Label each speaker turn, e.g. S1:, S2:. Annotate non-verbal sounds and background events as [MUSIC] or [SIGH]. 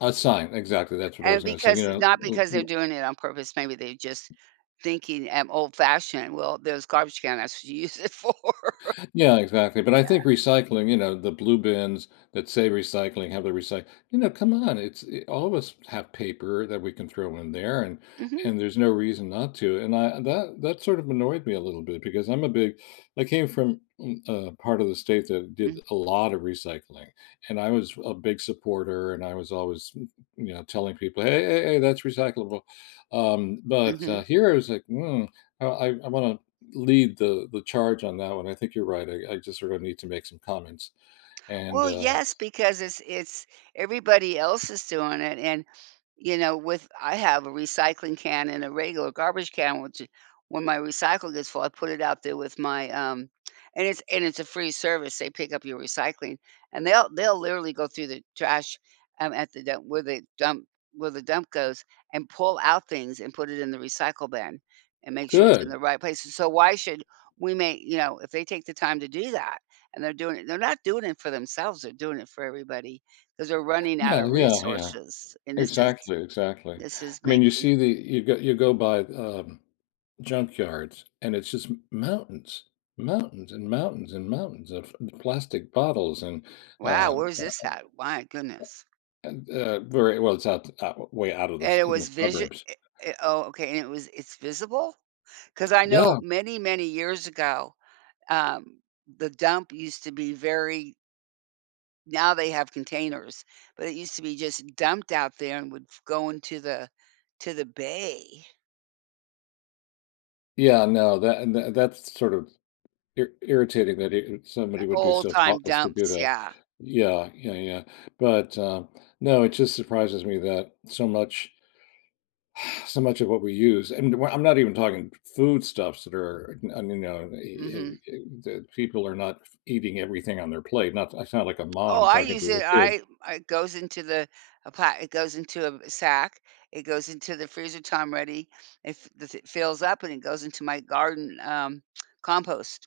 S1: A sign, exactly. That's what I was
S2: And
S1: gonna say, you
S2: because e not because they're
S1: know.
S2: doing it on purpose, maybe they just thinking, um, old fashioned, "Well, there's garbage can. That's what you use it for."
S1: Yeah, exactly, but, I
S2: Yeah.
S1: think recycling you know, the blue bins that say recycling, have the recy you know, come on, it's i all of us have paper that we can throw in there and
S2: Mhm.
S1: and there's no reason not to, and I that that sort of annoyed me a little bit, because I'm a big I came from m a part of the state that did
S2: Mhm.
S1: a lot of recycling, and I was a big supporter, and I was always, m you know, telling people, "Hey, hey, hey that's recyclable," um, but, uh,
S2: Mhm.
S1: here I was like, "Mm I I wanna lead the the charge on that one." I think you're right, I I just sort of need to make some comments. And,
S2: Well,
S1: uh
S2: yes, because it's it's everybody else is doing it and, you know, with I have a recycling can and a regular garbage can, which it when my recycle gets full, I put it out there with my, um and it's and it's a free service. They pick up your recycling, and they'll they'll literally go through the trash, um, at the dump where the dump where the dump goes, and pull out things, and put it in the recycle bin, and make sure it's in
S1: Good.
S2: the right place. S so why should we make, you know, if they take the time to do that, and they're doing it and they're not doing it for themselves, they're doing it for everybody 'cause they're running out
S1: Yeah,
S2: of
S1: yeah, yeah.
S2: resources and this is
S1: Exactly, exactly.
S2: this is
S1: I mean, you
S2: making
S1: see the you go you go by, um, junkyards, and it's just m mountains. Mountains and mountains and mountains of p plastic bottles and,
S2: Wow,
S1: um,
S2: where's
S1: uh uh,
S2: this at? My goodness.
S1: uh, and, uh, very well, it's out it's out o way out of the s
S2: And it
S1: in the
S2: was visio
S1: suburbs.
S2: eh eh oh, okay, and it was it's visible? 'Cause I know
S1: Yeah.
S2: many, many years ago, um, the dump used to be very now they have containers, but it used to be just dumped out there and would f go into the to the bay.
S1: Yeah, no, tha and tha that's sort of ir irritating that i it
S2: Uh,
S1: somebody would be
S2: old
S1: so
S2: time
S1: thoughtless to do
S2: dumps,
S1: that.
S2: yeah.
S1: Yeah, yeah, yeah, but, uh, no, it just surprises me that so much, [SIGHS] so much of what we use and w I'm not even talking foodstuffs that are, u un you know, eh eh
S2: Mhm.
S1: eh, that people are not f eating everything on their plate. Not I sound like a
S2: Oh,
S1: mom
S2: I
S1: talking
S2: use
S1: to
S2: it.
S1: a kid.
S2: I it goes into the a plat it goes into a v sack. It goes into the freezer time ready. If the th fills up, and it goes into my garden, um, [TSK] compost.